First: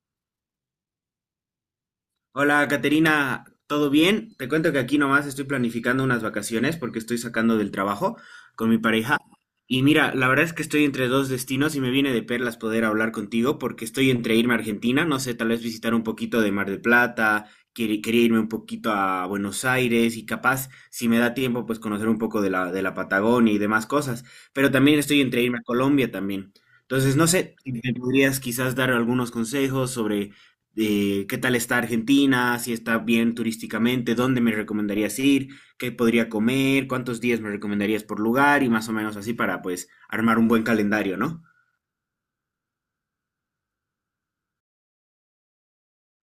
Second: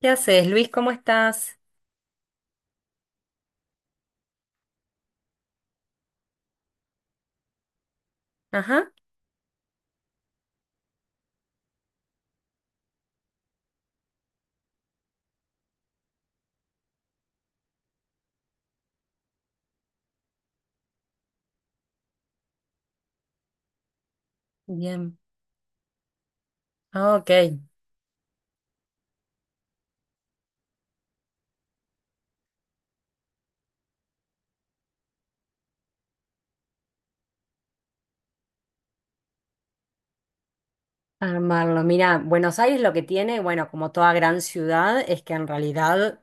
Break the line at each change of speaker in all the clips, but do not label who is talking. ¿Qué haces, Luis? ¿Cómo estás?
Hola, Caterina, ¿todo bien? Te cuento que aquí nomás estoy planificando unas vacaciones porque estoy sacando del trabajo con mi
Ajá,
pareja. Y mira, la verdad es que estoy entre dos destinos y me viene de perlas poder hablar contigo porque estoy entre irme a Argentina, no sé, tal vez visitar un poquito de Mar del Plata, quería irme un poquito a Buenos Aires y capaz, si me da tiempo, pues conocer un poco de de la Patagonia y demás cosas. Pero también
bien.
estoy entre irme a Colombia también.
Ah,
Entonces, no
Ok.
sé, si me podrías quizás dar algunos consejos sobre de qué tal está Argentina, si está bien turísticamente, dónde me recomendarías ir, qué podría comer, cuántos días me recomendarías por lugar y más o menos así para pues armar un buen calendario, ¿no?
Armarlo. Mira, Buenos Aires lo que tiene, bueno, como toda gran ciudad, es que en realidad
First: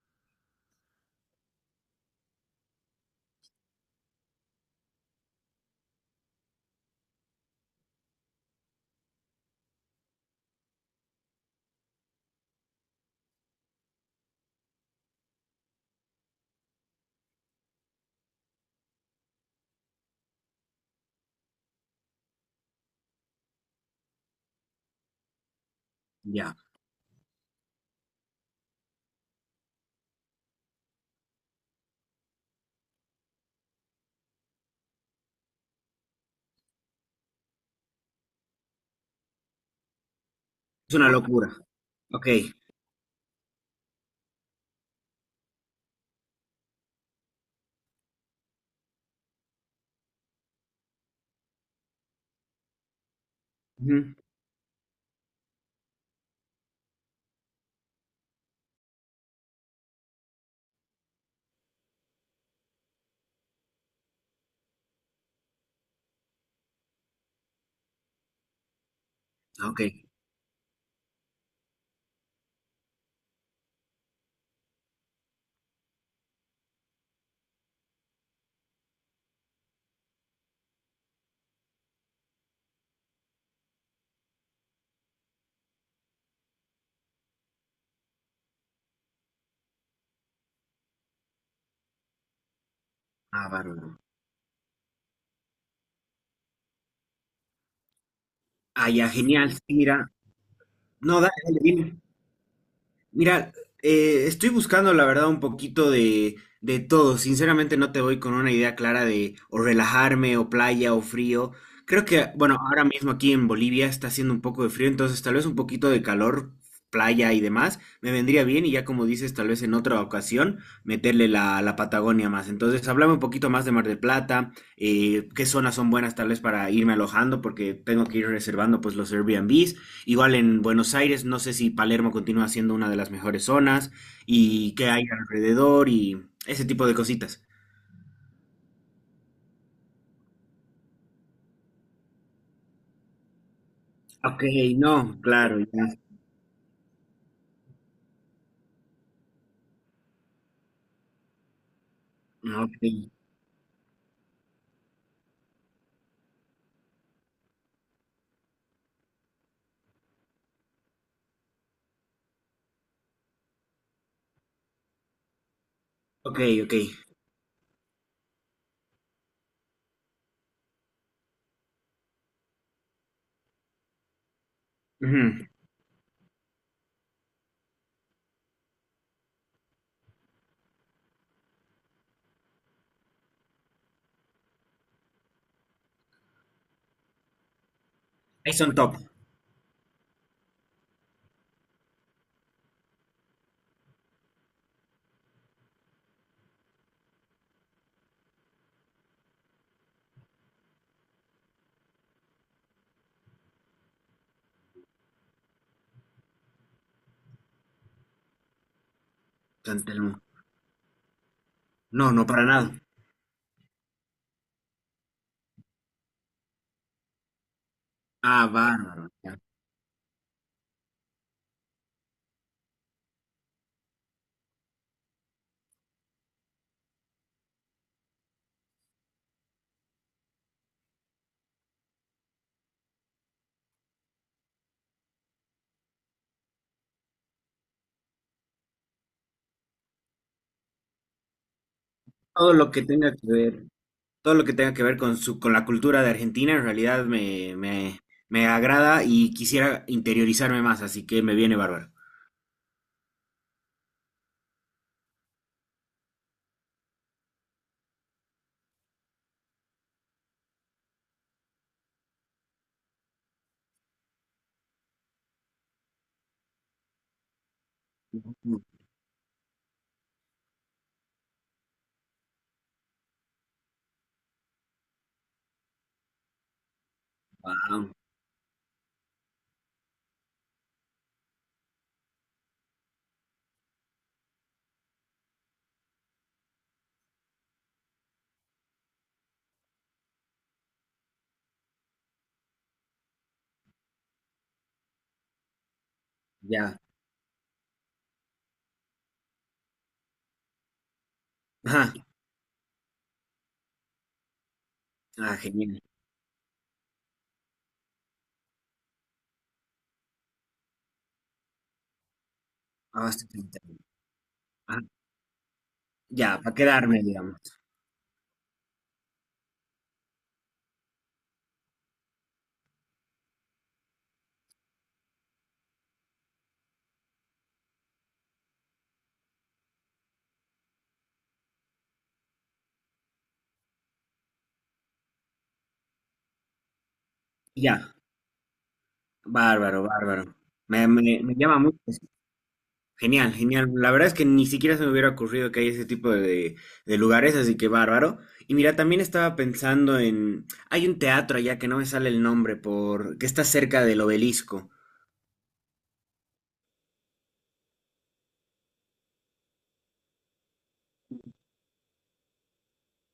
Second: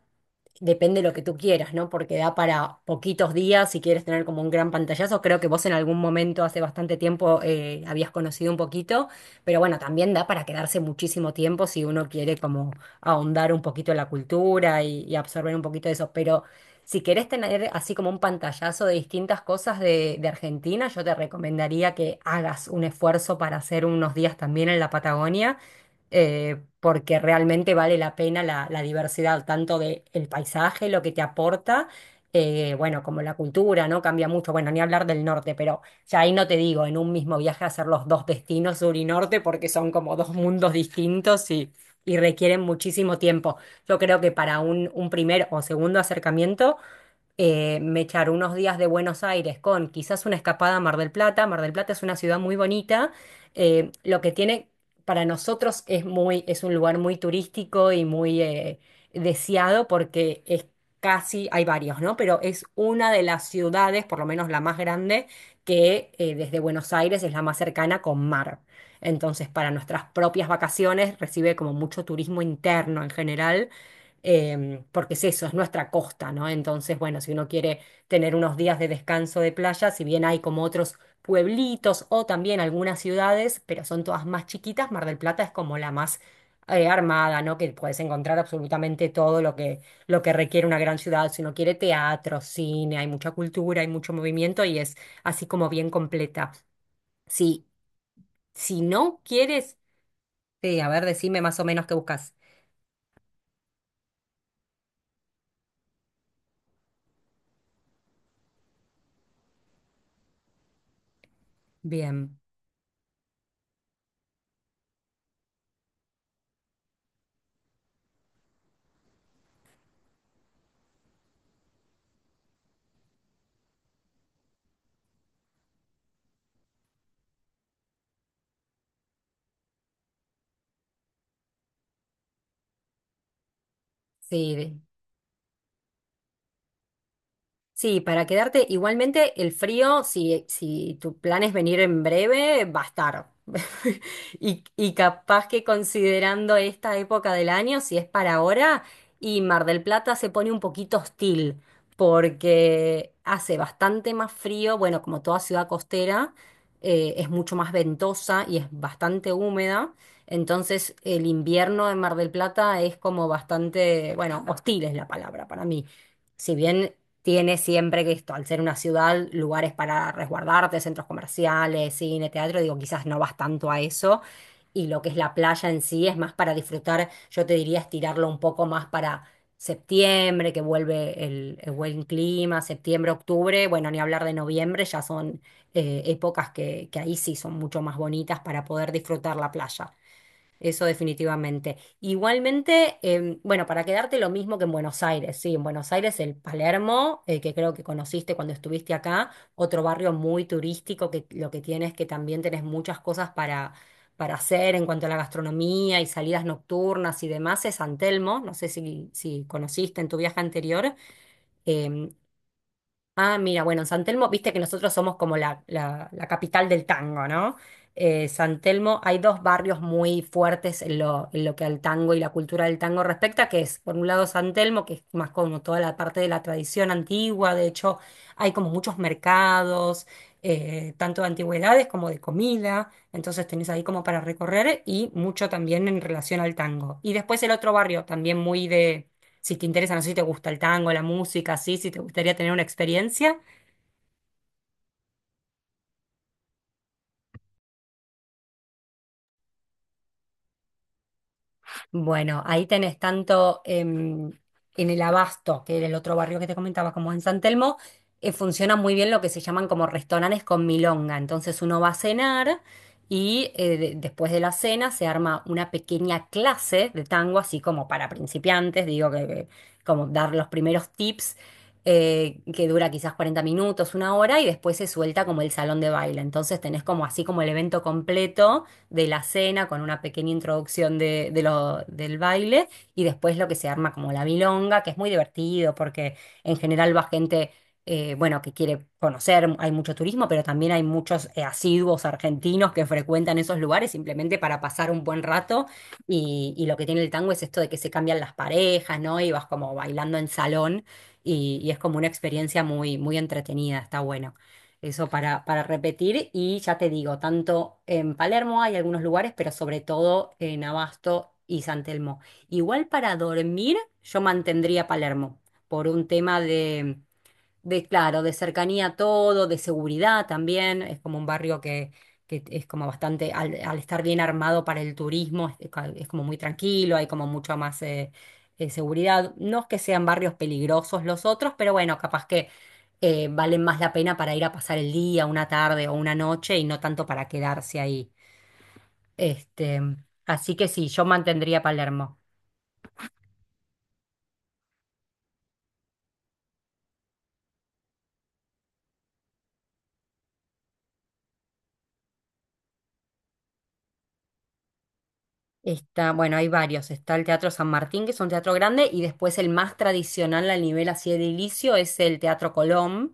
depende de lo que tú quieras, ¿no? Porque da para poquitos días si quieres tener como un gran pantallazo. Creo que vos en algún momento hace bastante tiempo habías conocido un poquito, pero bueno, también da para quedarse muchísimo tiempo si uno quiere como ahondar un poquito en la cultura y absorber un poquito de eso. Pero si querés tener así como un pantallazo de distintas cosas de Argentina, yo te recomendaría que hagas un esfuerzo para hacer unos días también en la Patagonia
Ya,
porque realmente vale la pena la diversidad, tanto del paisaje, lo que te aporta, bueno, como la cultura, ¿no? Cambia mucho, bueno, ni hablar del norte, pero ya ahí no te digo, en un mismo viaje hacer los dos destinos, sur y norte, porque son como dos mundos
es una
distintos
locura.
y
Ok,
requieren muchísimo tiempo. Yo creo que para un primer o segundo acercamiento me echar unos días de Buenos Aires con quizás una escapada a Mar del Plata. Mar del Plata es una ciudad muy bonita.
ujú,
Lo que tiene para nosotros es muy, es un lugar muy turístico y muy deseado porque es casi, hay varios, ¿no? Pero es una de las ciudades, por lo menos la más grande, que desde Buenos Aires es la más cercana con mar. Entonces, para
ok,
nuestras propias vacaciones recibe como mucho turismo interno en general porque es eso, es nuestra costa, ¿no? Entonces, bueno, si uno quiere tener unos días de descanso de playa, si bien hay como otros pueblitos o también algunas ciudades, pero son todas más chiquitas, Mar del Plata es como la más armada, ¿no? Que puedes encontrar absolutamente todo lo que requiere una gran ciudad, si uno quiere teatro, cine, hay mucha
ah,
cultura, hay
bárbaro.
mucho movimiento y es así como bien completa. Si, si
Ah, ya,
no
genial, sí,
quieres,
mira.
sí, a ver,
No, dale,
decime más
dale,
o menos qué
dime.
buscas.
Mira, estoy buscando la verdad un poquito de todo. Sinceramente no te voy con una idea clara de o relajarme o playa o frío. Creo que,
Bien,
bueno, ahora mismo aquí en Bolivia está haciendo un poco de frío, entonces tal vez un poquito de calor, playa y demás, me vendría bien y ya como dices, tal vez en otra ocasión meterle la Patagonia más. Entonces, hablame un poquito más de Mar del Plata, qué zonas son buenas tal vez para irme alojando, porque tengo que ir reservando pues los Airbnbs. Igual en Buenos Aires, no sé si Palermo continúa siendo una de las mejores zonas y
sí.
qué hay alrededor y ese tipo de cositas.
Sí, para quedarte igualmente el frío, si tu plan es venir en breve, va a estar.
Ok,
Y
no,
capaz
claro,
que
ya.
considerando esta época del año, si es para ahora, y Mar del Plata se pone un poquito hostil,
No, ok,
porque hace bastante más frío, bueno, como toda ciudad costera, es mucho más ventosa y es bastante húmeda, entonces el invierno en Mar del Plata es como bastante, bueno, hostil es la palabra para mí.
ok,
Si
ok.
bien tiene siempre que esto, al ser una ciudad, lugares para resguardarte, centros comerciales, cine, teatro, digo, quizás no vas tanto a eso. Y lo que es la
Ujú.
playa en sí es más para disfrutar, yo te diría estirarlo un poco más para septiembre, que vuelve el buen clima, septiembre, octubre, bueno, ni hablar de noviembre, ya son épocas que ahí sí son mucho más bonitas
Ahí
para
son
poder
top.
disfrutar la playa. Eso definitivamente. Igualmente, bueno, para quedarte lo mismo que en Buenos Aires, sí, en Buenos Aires el Palermo, que creo que conociste cuando estuviste acá, otro barrio muy turístico que lo que tiene es que también tenés muchas cosas para hacer en cuanto a la gastronomía y salidas nocturnas y demás, es San Telmo, no sé si
San
conociste en tu
Telmo.
viaje anterior, em,
No, no para nada.
ah, mira, bueno, en San Telmo, viste que nosotros somos como la capital del tango, ¿no?
Ah,
San Telmo,
bárbaro,
hay
ya.
dos barrios muy fuertes en lo que al tango y la cultura del tango respecta, que es, por un lado, San Telmo, que es más como toda la parte de la tradición antigua, de hecho, hay como muchos mercados, tanto de antigüedades como de comida, entonces tenés ahí como para recorrer y mucho también en relación al tango. Y después el otro barrio, también muy si te interesa, no sé si te gusta el tango, la música, sí, si te gustaría tener
Todo
una
lo que tenga que
experiencia.
ver, todo lo que tenga que ver con su, con la cultura de Argentina, en realidad me agrada y quisiera interiorizarme más, así que me viene bárbaro.
Bueno, ahí tenés tanto en el Abasto, que era el otro barrio que te comentaba, como en San Telmo, funciona muy bien lo que se llaman como restaurantes con milonga. Entonces uno va a cenar y después de la cena se arma una pequeña clase de tango, así como para principiantes, digo que como dar los primeros tips, que dura quizás 40 minutos, una hora, y después se suelta como el salón de baile. Entonces tenés como así como el evento
Wow,
completo de la cena con una pequeña introducción del baile y después lo que se arma como la milonga, que es muy divertido porque en general va gente, bueno, que quiere conocer, hay mucho turismo, pero también hay muchos asiduos argentinos que frecuentan esos lugares simplemente para pasar un buen rato y lo
ya.
que tiene el tango es esto de que se cambian las parejas, ¿no? Y vas como bailando en salón y es
Ajá.
como una experiencia muy, muy entretenida, está buena. Eso
Ah,
para
genial.
repetir y ya te digo, tanto en Palermo hay algunos lugares, pero sobre todo en Abasto y San Telmo. Igual
Ah,
para
está bien.
dormir, yo
Ah,
mantendría Palermo por un tema
ya, para quedarme, digamos.
claro, de cercanía a todo, de seguridad también. Es como un barrio que es como bastante, al estar bien armado para el turismo, es como muy tranquilo, hay como mucho más seguridad. No es que sean barrios peligrosos los otros, pero bueno, capaz que valen más la pena para ir a pasar el día, una tarde o una noche y no tanto para quedarse
Ya,
ahí. Este,
bárbaro, bárbaro.
así que sí, yo
Me llama
mantendría
mucho.
Palermo.
Genial, genial. La verdad es que ni siquiera se me hubiera ocurrido que hay ese tipo de lugares, así que bárbaro. Y mira, también estaba pensando en… Hay un teatro allá que no me sale el nombre, por, que está cerca del obelisco.
Está, bueno, hay varios. Está el Teatro San Martín, que es un teatro grande, y después el más tradicional al nivel así edilicio es el Teatro Colón.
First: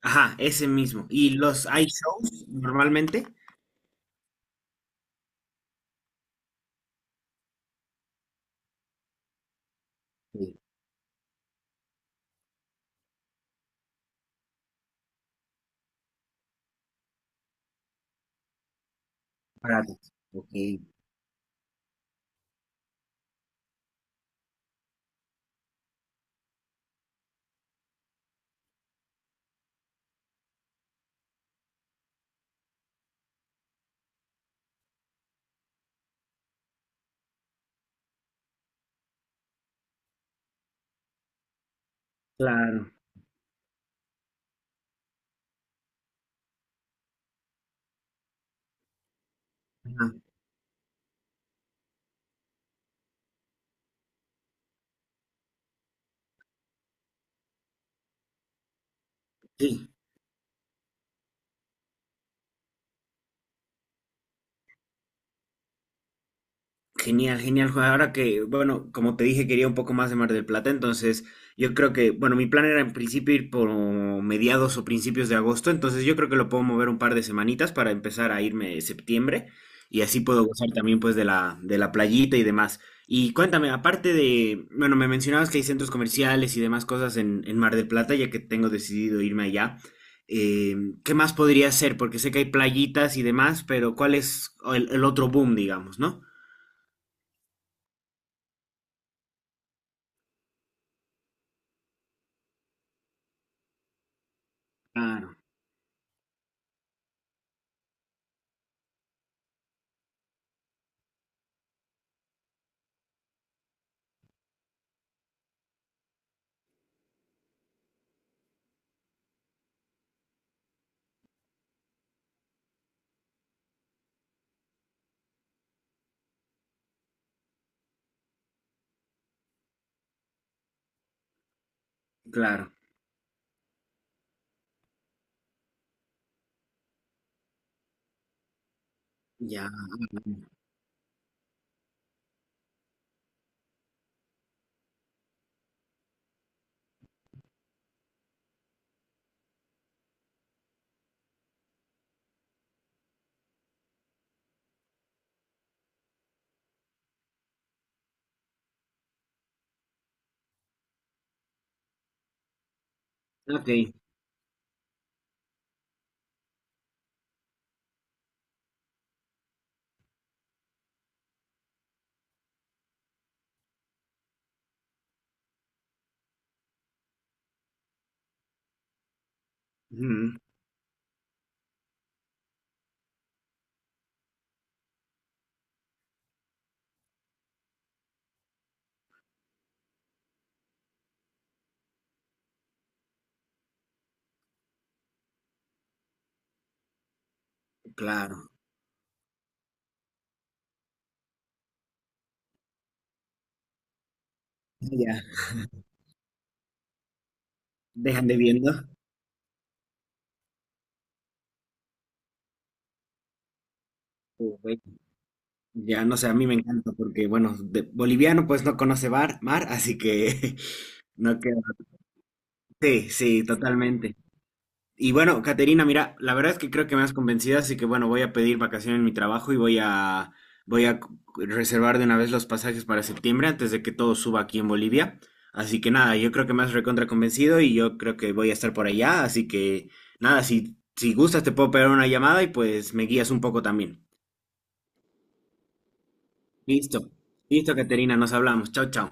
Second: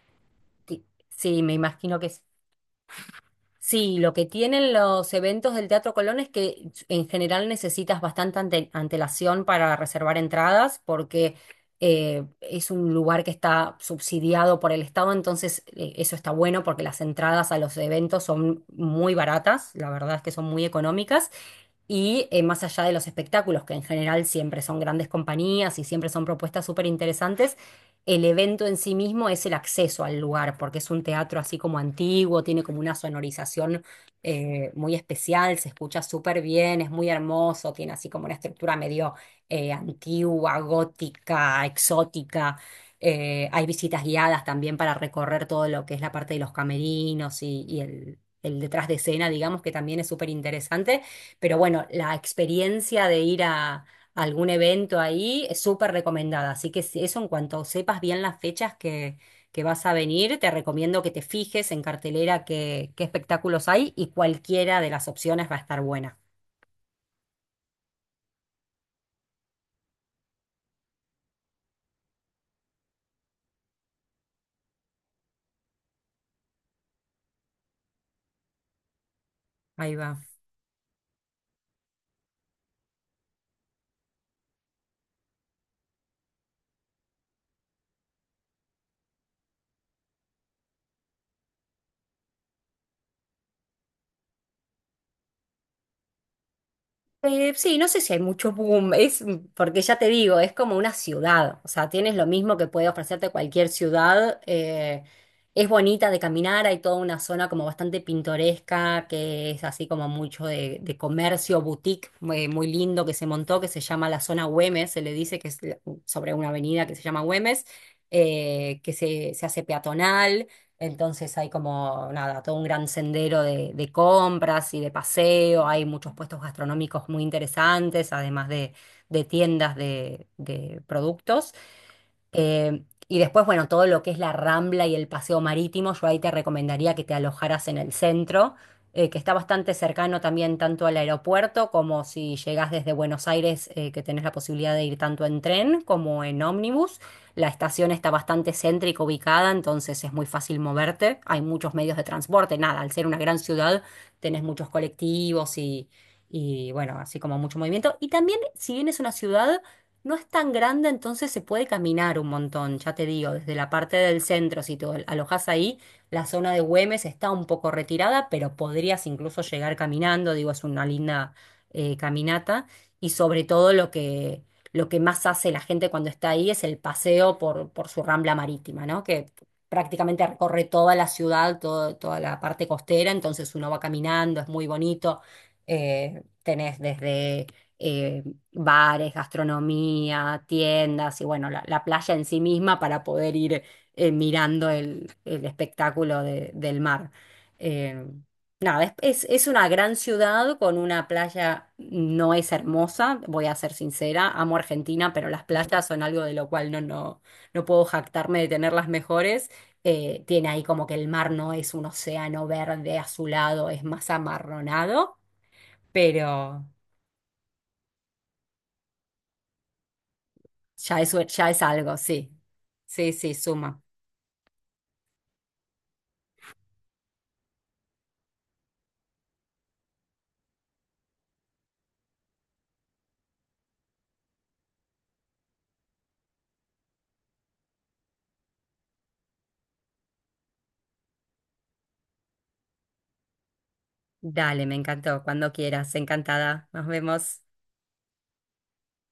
Ajá, ese mismo. ¿Y
Sí, me
los hay
imagino que es.
shows normalmente?
Sí, lo que tienen los eventos del Teatro Colón es que en general necesitas bastante antelación para reservar
Sí.
entradas, porque es un lugar que está subsidiado por el Estado, entonces eso está bueno porque las entradas a los eventos son muy baratas, la
Baratos.
verdad es que son
Ok,
muy económicas. Y más allá de los espectáculos, que en general siempre son grandes compañías y siempre son propuestas súper interesantes, el evento en sí mismo es el acceso al lugar, porque es un teatro así como antiguo, tiene como una sonorización muy especial, se escucha súper bien, es muy hermoso, tiene así como una estructura medio antigua, gótica, exótica.
claro.
Hay visitas guiadas también para recorrer todo lo que es la parte de los camerinos y el detrás de escena, digamos, que también
Ajá,
es súper interesante. Pero bueno, la experiencia de ir a algún evento ahí es súper recomendada. Así que si- eso en cuanto sepas bien las fechas que vas
sí.
a venir, te recomiendo que te fijes en cartelera qué espectáculos hay y cualquiera de las opciones va a estar buena.
Genial, genial, Juan. Ahora que, bueno, como te dije, quería un poco más de Mar del Plata, entonces yo creo que, bueno, mi plan era en principio ir por mediados o principios de agosto, entonces yo creo que lo puedo mover un par de semanitas para empezar a irme septiembre
Ahí
y
va.
así puedo gozar también pues de de la playita y demás. Y cuéntame, aparte de, bueno, me mencionabas que hay centros comerciales y demás cosas en Mar del Plata, ya que tengo decidido irme allá. Eh, ¿qué más podría hacer? Porque sé que hay playitas y demás, pero ¿cuál es el otro boom, digamos, ¿no?
Sí, no sé si hay mucho boom, es porque ya te digo, es como una ciudad, o sea, tienes lo mismo que puede ofrecerte cualquier ciudad,
Claro.
es bonita de caminar, hay toda una zona como bastante pintoresca, que es así como mucho de comercio, boutique, muy, muy lindo que se montó, que se llama la zona Güemes, se le dice que es sobre una avenida que se llama Güemes, se hace peatonal, entonces hay como, nada, todo un gran sendero de compras y de paseo, hay muchos puestos gastronómicos muy interesantes, además de tiendas de productos.
Claro,
Y después, bueno, todo lo que es la Rambla y el paseo marítimo, yo ahí te recomendaría que te alojaras en el centro, que está
ya.
bastante cercano también tanto al aeropuerto como si llegás desde Buenos Aires, que tenés la posibilidad de ir tanto en tren como en ómnibus. La estación está bastante céntrica ubicada, entonces es muy fácil moverte. Hay muchos medios de transporte, nada, al ser una gran ciudad, tenés muchos colectivos y bueno, así como mucho movimiento. Y también, si bien es una ciudad... No es tan grande, entonces se puede caminar un montón, ya te digo, desde la
Ok.
parte del centro, si te alojas ahí, la zona de Güemes está un poco retirada, pero podrías incluso llegar caminando, digo, es una linda caminata, y sobre todo lo que más hace la gente cuando está ahí es el paseo por su rambla marítima, ¿no? Que prácticamente
Ujú.
recorre toda la ciudad, toda la parte costera, entonces uno va caminando, es muy bonito, tenés desde... eh, bares, gastronomía, tiendas y bueno, la playa en sí misma para poder ir mirando el espectáculo del mar. Eh,
Claro.
nada, es una gran ciudad con una playa, no es hermosa, voy a ser sincera, amo Argentina,
Ya.
pero las playas son algo de lo cual no puedo
Dejan de
jactarme de
viendo.
tener las mejores. Tiene ahí como que el mar no es un océano verde azulado, es más
Ujú.
amarronado,
Ya, no sé, a mí me
pero...
encanta porque, bueno, de- boliviano pues no conoce mar, así que
Ya es,
no
ya
queda.
es algo, sí.
Sí,
Sí, sí,
sí,
suma.
totalmente. Y bueno, Caterina, mira, la verdad es que creo que me has convencido, así que bueno, voy a pedir vacaciones en mi trabajo y voy a reservar de una vez los pasajes para septiembre antes de que todo suba aquí en Bolivia. Así que nada, yo creo que me has recontra convencido y yo creo que voy a estar por allá, así que nada, si gustas te puedo pegar una llamada y pues me guías un poco también.
Dale, me encantó. Cuando quieras, encantada. Nos
Listo.
vemos.
Listo, Caterina, nos hablamos. Chao, chao.